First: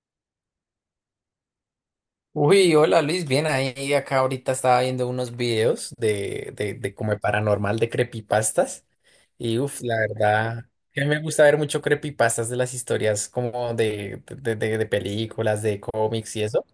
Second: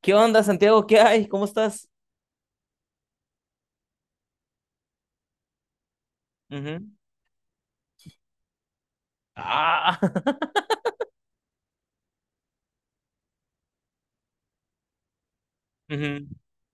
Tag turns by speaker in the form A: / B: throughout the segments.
A: ¿Qué onda, Santiago? ¿Qué hay? ¿Cómo estás?
B: Uy, hola Luis, bien ahí. Acá ahorita estaba viendo unos videos de, de,
A: Ujú.
B: de como de paranormal de creepypastas. Y uff, la
A: Ah,
B: verdad, que me gusta ver mucho creepypastas de las historias como de películas, de
A: ujú.
B: cómics y eso.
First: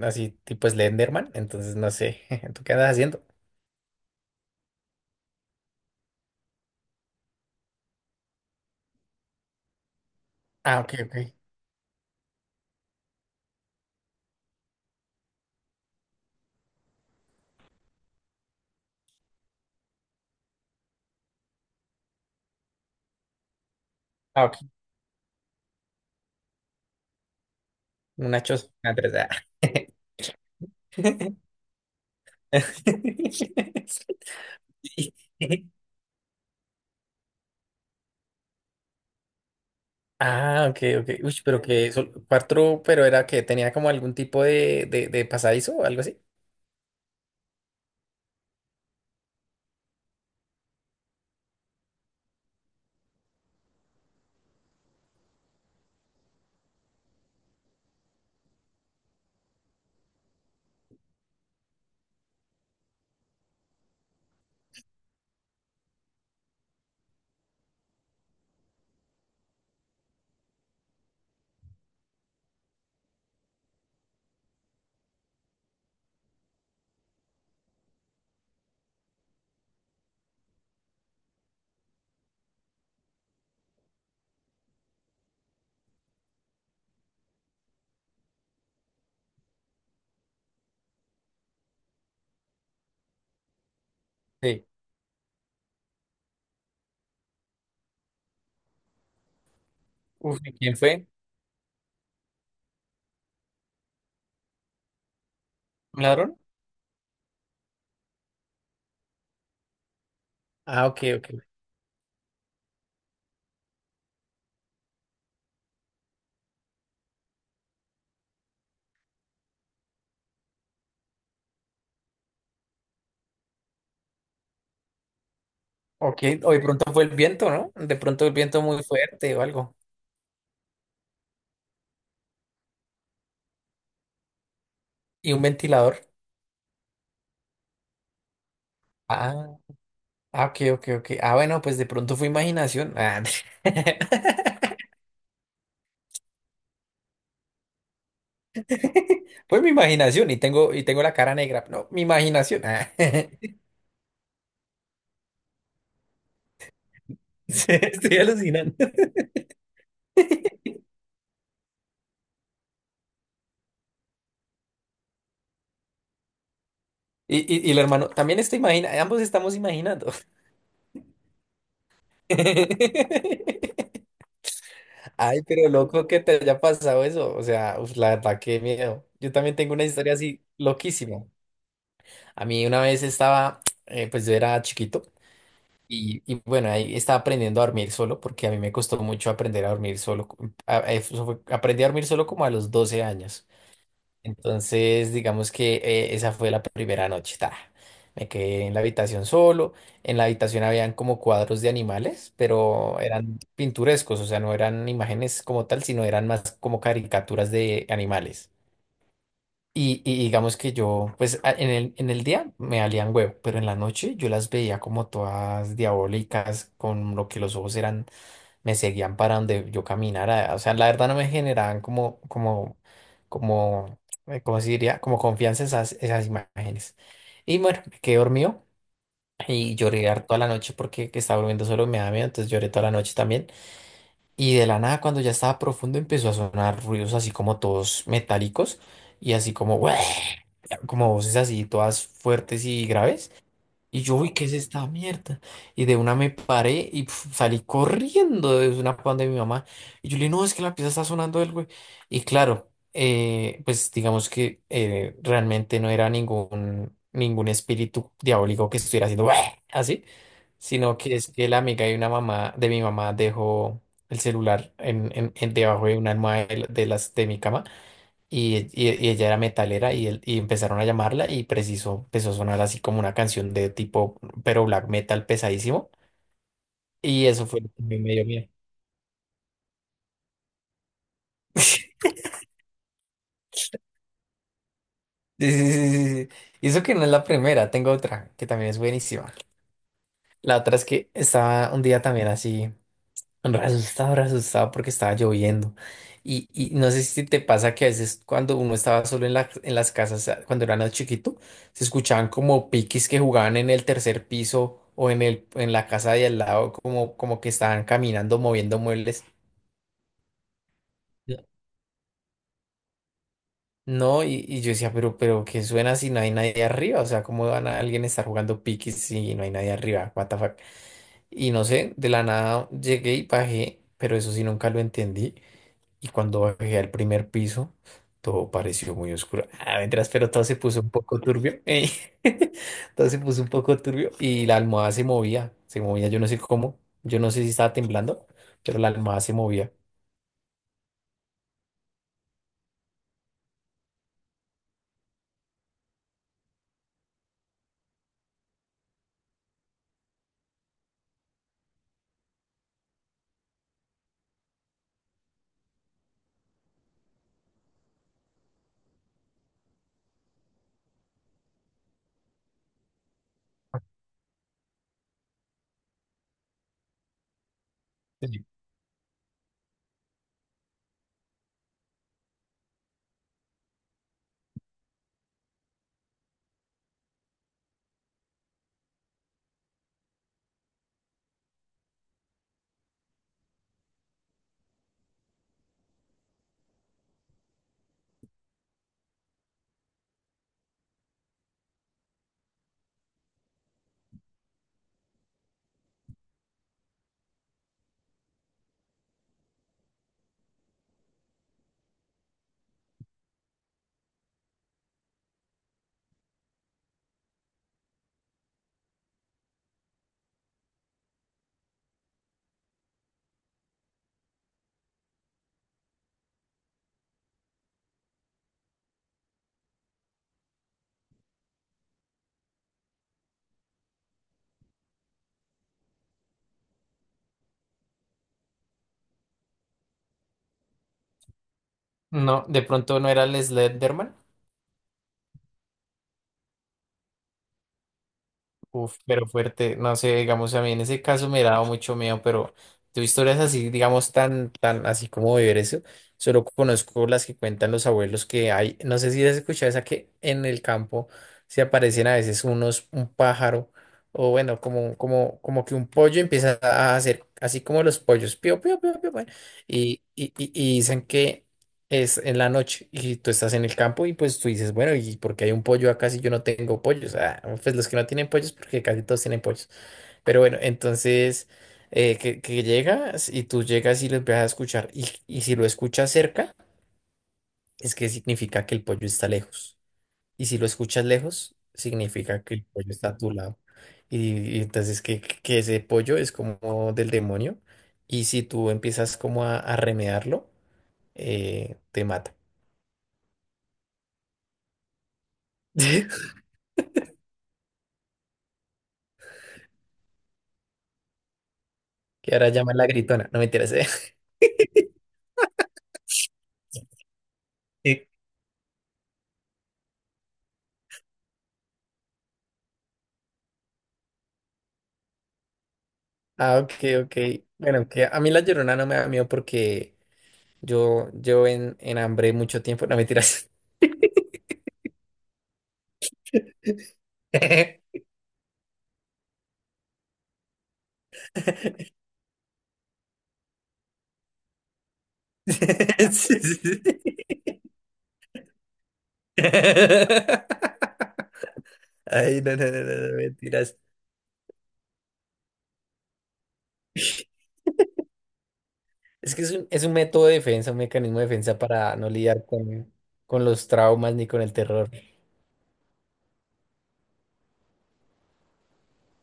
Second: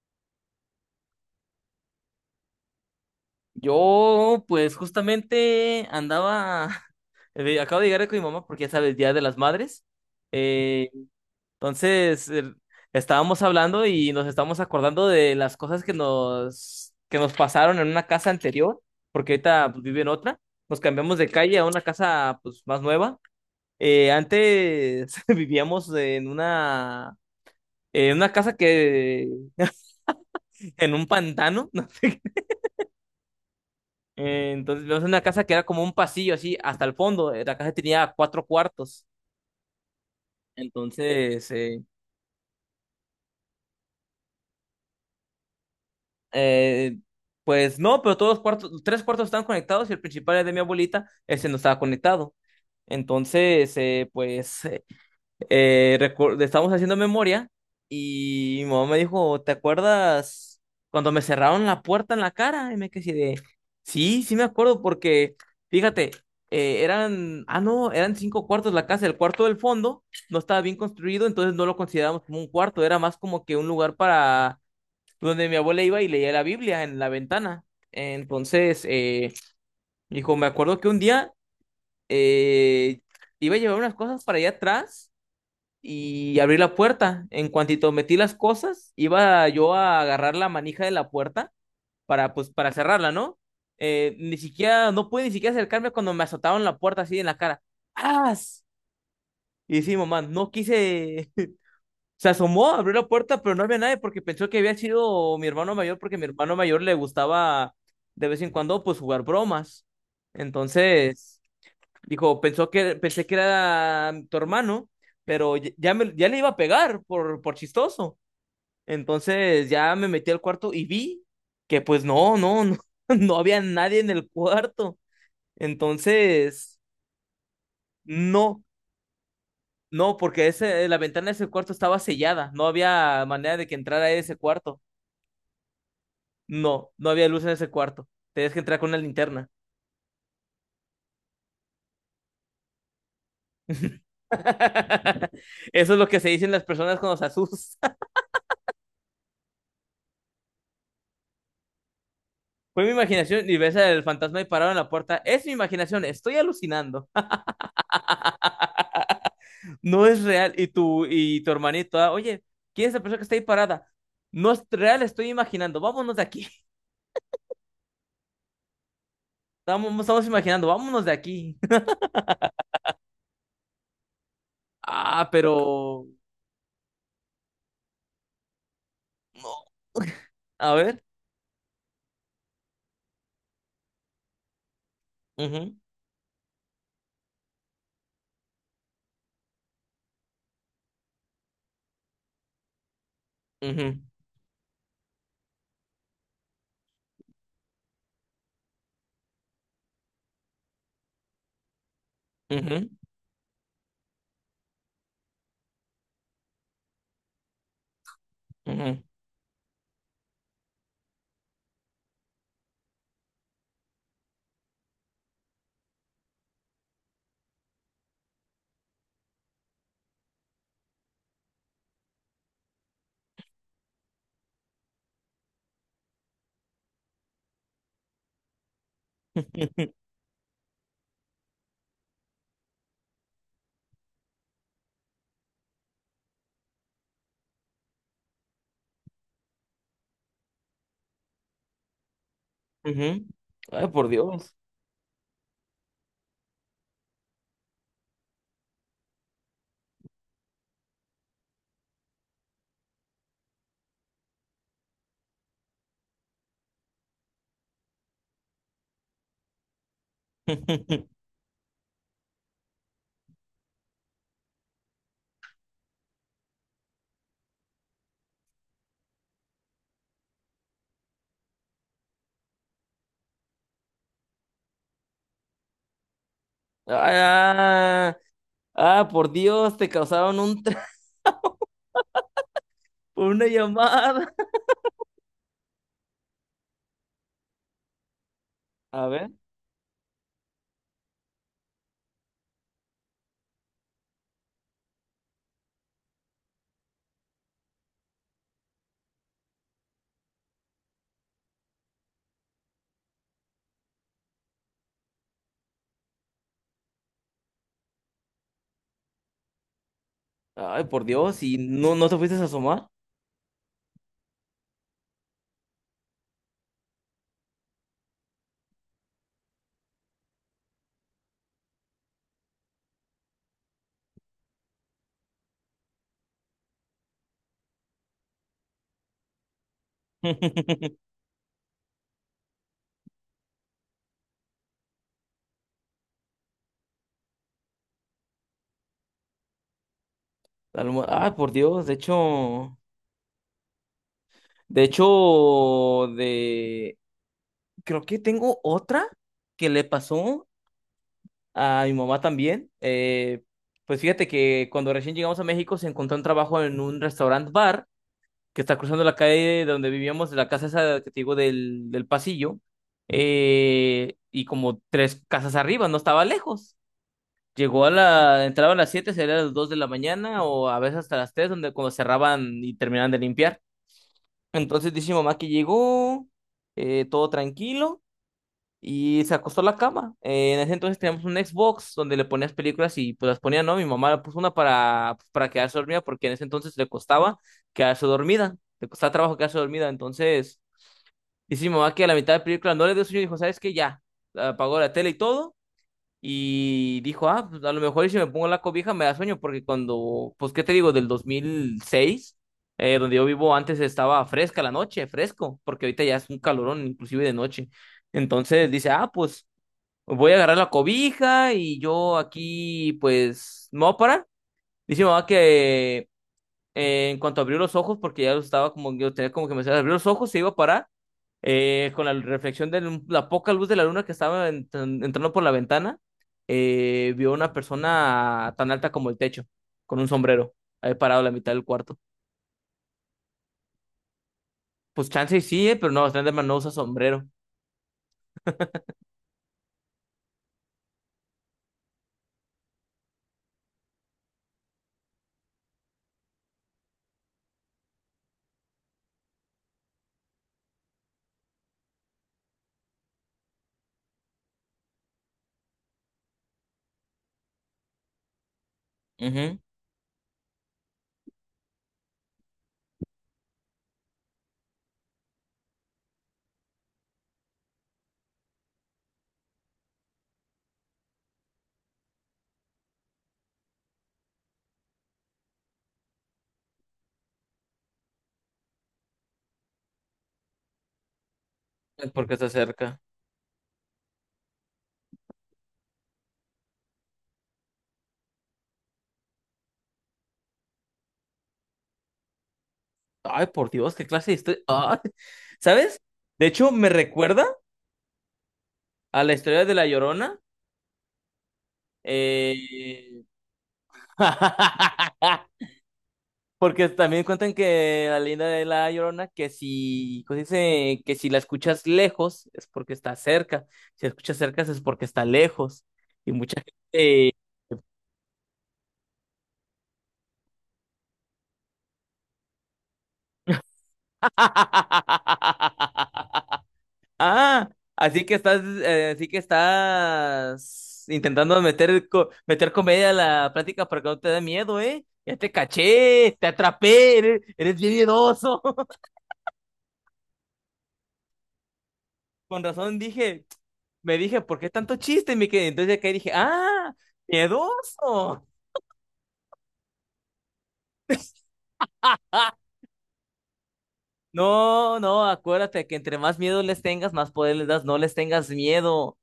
B: Así tipo Slenderman. Entonces no sé, ¿tú qué andas haciendo?
A: Yo, pues justamente andaba, acabo de llegar con mi mamá porque ya sabes, Día de las Madres.
B: Ah,
A: Eh,
B: ok, ok.
A: entonces, eh, Estábamos hablando y nos estábamos acordando de las cosas que nos pasaron en una casa anterior, porque ahorita pues, vive en otra. Nos cambiamos de calle a una casa pues más nueva.
B: Ah, ok.
A: Antes vivíamos en una
B: Una
A: casa
B: choza. Ah, tres,
A: que
B: ah.
A: en un pantano, no sé. Entonces vimos una casa que era como un pasillo así hasta el fondo. La casa tenía 4 cuartos.
B: Ah, ok, ok. Uy,
A: Entonces,
B: pero
A: eh,
B: cuatro, pero era que tenía como algún tipo de pasadizo o algo así.
A: eh, pues no, pero todos los cuartos, 3 cuartos estaban conectados y el principal era de mi abuelita, ese no estaba conectado. Entonces, eh, pues Estábamos haciendo memoria y mi mamá me dijo, ¿te acuerdas cuando me cerraron la puerta en la cara? Y me quedé así de, sí, me acuerdo porque, fíjate, eran, no, eran 5 cuartos la casa. El cuarto del fondo no estaba bien construido, entonces no lo considerábamos como un cuarto, era más como que un lugar para donde mi abuela iba y leía la Biblia en la ventana. Entonces, eh, Dijo, me acuerdo que un día eh, iba a llevar unas cosas para allá atrás y abrí la puerta. En cuantito metí las cosas, iba yo a agarrar la manija de la puerta para, pues, para cerrarla, ¿no? Ni
B: Sí.
A: siquiera, no pude ni siquiera acercarme cuando me azotaron la puerta así en la cara. ¡Ah! Y sí, mamá,
B: Uf,
A: no
B: ¿y quién fue?
A: quise. Se asomó, abrió la puerta, pero no había nadie porque pensó que había sido mi hermano mayor,
B: ¿Un
A: porque a mi
B: ladrón?
A: hermano mayor le gustaba de vez en cuando, pues, jugar bromas.
B: Ah, ok, ok.
A: Entonces. Dijo, pensé que era tu hermano, pero ya le iba a pegar por chistoso. Entonces ya me metí al cuarto y vi que pues no, no había nadie en el cuarto.
B: Ok, o de
A: Entonces,
B: pronto fue el viento, ¿no? De pronto el viento
A: no,
B: muy fuerte o algo.
A: no, porque ese, la ventana de ese cuarto estaba sellada. No había manera de que entrara ese cuarto.
B: Y un ventilador.
A: No, no había luz en ese cuarto. Tenías que entrar con una
B: Ah,
A: linterna.
B: ah, ok, ok, ok. Ah, bueno, pues de pronto fue imaginación. Ah,
A: Eso es lo que se dicen las personas cuando se asustan.
B: fue mi imaginación y tengo la cara negra. No, mi imaginación.
A: Fue mi
B: Ah,
A: imaginación y ves al fantasma ahí parado en la puerta. Es mi imaginación, estoy alucinando.
B: sí, estoy alucinando.
A: No es real. Y tu hermanito, ah, oye, ¿quién es la persona que está ahí parada? No es real, estoy imaginando. Vámonos de aquí.
B: Y el hermano, también está imagina, ambos estamos
A: Estamos,
B: imaginando.
A: estamos imaginando, vámonos de aquí. Ah,
B: Ay, pero
A: pero...
B: loco que te haya pasado eso. O sea, uf, la verdad, qué miedo. Yo también
A: no.
B: tengo una historia así
A: A ver.
B: loquísima. A mí una vez estaba, pues yo era chiquito
A: Ujú,
B: y bueno, ahí estaba aprendiendo a dormir solo porque a mí me costó mucho aprender a dormir solo. Aprendí a dormir solo como a los 12 años.
A: ujú,
B: Entonces, digamos que esa fue la primera noche. Ta. Me quedé en la habitación solo. En la habitación habían como cuadros de animales,
A: ujú,
B: pero eran pintorescos, o sea, no eran imágenes como tal, sino eran más como caricaturas de animales.
A: ujú,
B: Y digamos que yo, pues en el día me valían huevo, pero en la noche yo las veía como todas diabólicas, con lo que los ojos eran me seguían para donde yo caminara. O sea, la verdad no me generaban como, ¿cómo se diría? Como confianza esas, esas imágenes. Y bueno, me quedé dormido y
A: ujú.
B: lloré toda la noche porque que estaba durmiendo solo me daba miedo, entonces lloré toda la noche también. Y de la nada, cuando ya estaba profundo, empezó a sonar ruidos así como todos metálicos y así como, como voces así todas fuertes y
A: Ujú.
B: graves.
A: Ay,
B: Y
A: por
B: yo, uy, ¿qué es
A: Dios.
B: esta mierda? Y de una me paré y pf, salí corriendo de una pan de mi mamá. Y yo le dije, no, es que la pieza está sonando el güey. Y claro, pues digamos que realmente no era ningún espíritu diabólico que estuviera haciendo "Uah", así, sino que es que la amiga de una mamá, de mi mamá, dejó el celular debajo de una almohada de, de las de mi cama. Y ella era metalera y empezaron a llamarla y preciso empezó a sonar así como una canción de tipo, pero black metal pesadísimo. Y eso fue lo que me
A: Ah,
B: dio miedo.
A: por Dios, te causaron un... una llamada.
B: Sí, sí, sí, sí, sí. Y eso que no es la primera, tengo otra que también es
A: A ver.
B: buenísima. La otra es que estaba un día también así. Re asustado porque estaba lloviendo. Y no sé si te pasa que a veces cuando uno estaba solo en en las casas, cuando era más chiquito, se escuchaban como piquis que jugaban en el tercer piso o en en la casa de al lado, como, como que estaban caminando, moviendo muebles.
A: Ay, por Dios, ¿y no, no te fuiste a asomar?
B: No, y yo decía, pero, ¿qué suena si no hay nadie arriba? O sea, ¿cómo van a alguien estar jugando piquis si no hay nadie arriba? What the fuck? Y no sé, de la nada llegué y bajé, pero eso sí nunca lo entendí. Y cuando bajé al primer piso, todo pareció muy oscuro. Ah, mientras, pero todo se puso un poco turbio. Todo se puso un poco turbio y la almohada se movía, yo no sé cómo, yo no sé si estaba temblando, pero la almohada se movía.
A: Ay, por Dios, de hecho, de hecho, de creo que tengo otra que le pasó a mi mamá también. Pues fíjate que cuando recién llegamos a México se encontró un trabajo en un restaurant bar, que está cruzando la calle de donde vivíamos, de la casa esa que te digo del pasillo, y como 3 casas arriba, no estaba lejos. Llegó a la,
B: Sí.
A: entraba a las 7, sería a las 2 de la mañana o a veces hasta las 3 donde cuando cerraban y terminaban de limpiar. Entonces dice mi mamá que llegó, todo tranquilo. Y se acostó a la cama. En ese entonces teníamos un Xbox donde le ponías películas y pues las ponía, ¿no? Mi mamá le puso una para, pues, para quedarse dormida porque en ese entonces le costaba quedarse dormida. Le costaba trabajo quedarse dormida. Entonces, dice mi mamá que a la mitad de película no le dio sueño y dijo, ¿sabes qué? Ya. Apagó la tele y todo. Y dijo, ah, pues a lo mejor y si me pongo la cobija me da sueño, porque cuando, pues, ¿qué te digo? Del 2006, donde yo vivo antes estaba fresca la noche, fresco, porque ahorita ya es un calorón inclusive de noche. Entonces dice, ah, pues voy a agarrar la cobija y yo aquí, pues, me voy a parar. Dice mi mamá que en cuanto abrió los ojos, porque ya los estaba como, yo tenía como que me abrió los ojos, se iba a parar, con la reflexión de la poca luz de la luna que estaba entrando por la ventana, vio una persona tan alta como el techo, con un sombrero, ahí parado a la mitad del cuarto.
B: No, de pronto no era el Slenderman.
A: Pues chance y sí, pero no, Slenderman no usa sombrero.
B: Uf, pero fuerte, no sé, digamos, a mí en ese caso me daba mucho miedo, pero de historias así, digamos, tan, así como vivir eso, solo conozco las que cuentan los abuelos que hay, no sé si has escuchado esa que en el campo se aparecen a veces un pájaro, o bueno, como que un pollo empieza a hacer, así como los pollos, pío, pío, pío, pío, pío,
A: Ujú.
B: y dicen que es en la noche y tú estás en el campo y pues tú dices, bueno, ¿y porque hay un pollo acá si yo no tengo pollos? Ah, pues los que no tienen pollos, porque casi todos tienen pollos. Pero bueno, entonces que llegas y tú llegas y lo empiezas a escuchar y si lo escuchas cerca, es que significa que el pollo está lejos. Y si lo escuchas lejos,
A: Porque
B: significa
A: está
B: que el
A: cerca.
B: pollo está a tu lado. Y entonces que ese pollo es como del demonio y si tú empiezas como a remedarlo, te mata.
A: Ay, por Dios, qué clase de historia. Ay, ¿sabes? De hecho, me recuerda a la historia de La Llorona.
B: Que ahora llaman la
A: eh,
B: gritona, no me interesa.
A: Porque también cuentan que la leyenda de La Llorona, que si, ¿cómo se dice? Que si la escuchas lejos es porque está cerca. Si la escuchas cerca es porque está lejos. Y
B: Ah,
A: mucha
B: ok, ok.
A: gente...
B: Bueno, que a mí la llorona no me da miedo porque yo en hambre mucho tiempo, no me tiras.
A: Ah, así que estás intentando meter, meter comedia a la plática para que no te dé miedo, ¿eh? Ya te caché, te atrapé, eres, eres bien miedoso.
B: Ay, no,
A: Con
B: no, no,
A: razón
B: no, no,
A: dije,
B: mentiras.
A: me dije, ¿por qué tanto chiste, mi querido? Entonces acá dije, ah, miedoso.
B: Es que es es un método de defensa, un mecanismo de defensa para no lidiar
A: Ah,
B: con los traumas ni con el terror.
A: no, no, Acuérdate que entre más miedo les tengas, más poder les das, no les tengas miedo.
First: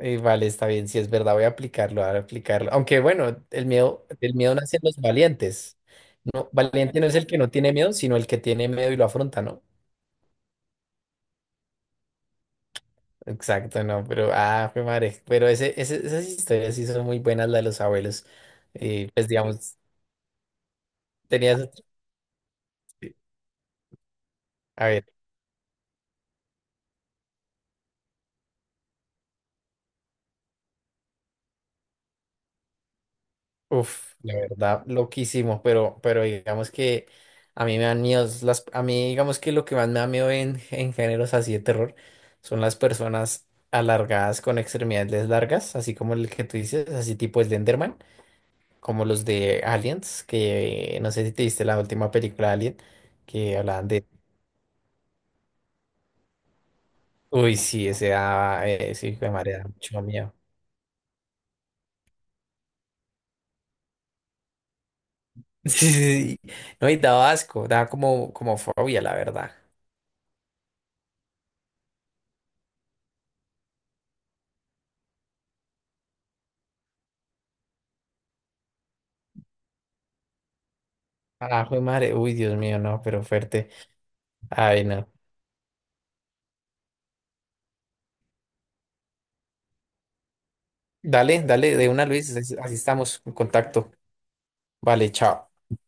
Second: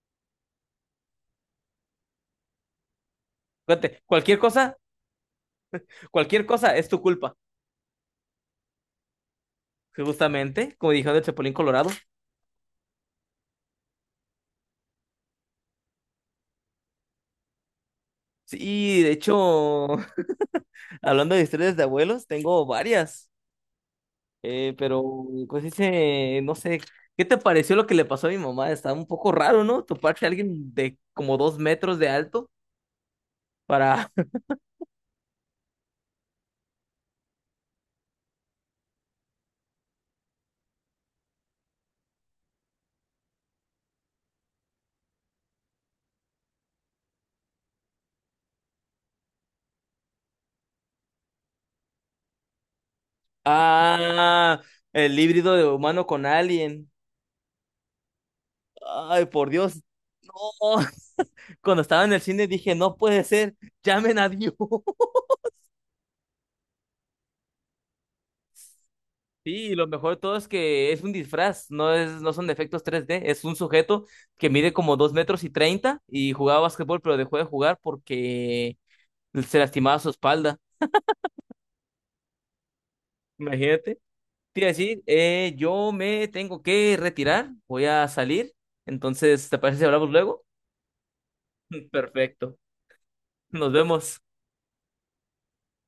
B: Vale, está bien, si es verdad, voy a aplicarlo, voy a aplicarlo. Aunque bueno,
A: Acuérdate,
B: el miedo nace en los valientes.
A: cualquier
B: No,
A: cosa es
B: valiente
A: tu
B: no es el
A: culpa,
B: que no tiene miedo, sino el que tiene miedo y lo afronta, ¿no?
A: justamente, como dijeron el Chapulín Colorado.
B: Exacto, no, pero ah, fue madre. Pero esas historias sí son muy buenas, las de los abuelos.
A: Sí, de
B: Pues digamos,
A: hecho, hablando de
B: tenías.
A: historias de abuelos, tengo varias, eh,
B: A
A: pero
B: ver.
A: pues dice, no sé, ¿qué te pareció lo que le pasó a mi mamá? Está un poco raro, ¿no? Toparse a alguien de como 2 metros de alto para...
B: Uf, la verdad, loquísimo, pero digamos que a mí me dan miedos, las, a mí digamos que lo que más me da miedo en géneros así de terror son las personas alargadas con extremidades largas, así como el que tú dices, así tipo Slenderman, como los de Aliens, que no sé si te viste la última película de Alien, que hablaban de,
A: Ah, el híbrido de humano con alien.
B: uy, sí, ese daba, sí, hijo
A: Ay,
B: de
A: por
B: madre, daba
A: Dios.
B: mucho miedo.
A: Oh, cuando estaba en el cine dije, no puede ser, llamen a Dios.
B: Sí, sí, sí. No, y daba asco, daba como, como fobia, la
A: Sí,
B: verdad.
A: y lo mejor de todo es que es un disfraz, no es, no son efectos tres d, es un sujeto que mide como 2 metros y 30 y jugaba básquetbol, pero dejó de jugar porque se lastimaba su espalda.
B: Ah, jue madre, uy, Dios mío, no, pero fuerte.
A: Imagínate. Te iba a
B: Ay,
A: decir,
B: no.
A: yo me tengo que retirar, voy a salir. Entonces, ¿te parece si hablamos luego?
B: Dale, dale, de una, Luis, así
A: Perfecto.
B: así estamos en
A: Nos
B: contacto.
A: vemos.
B: Vale, chao.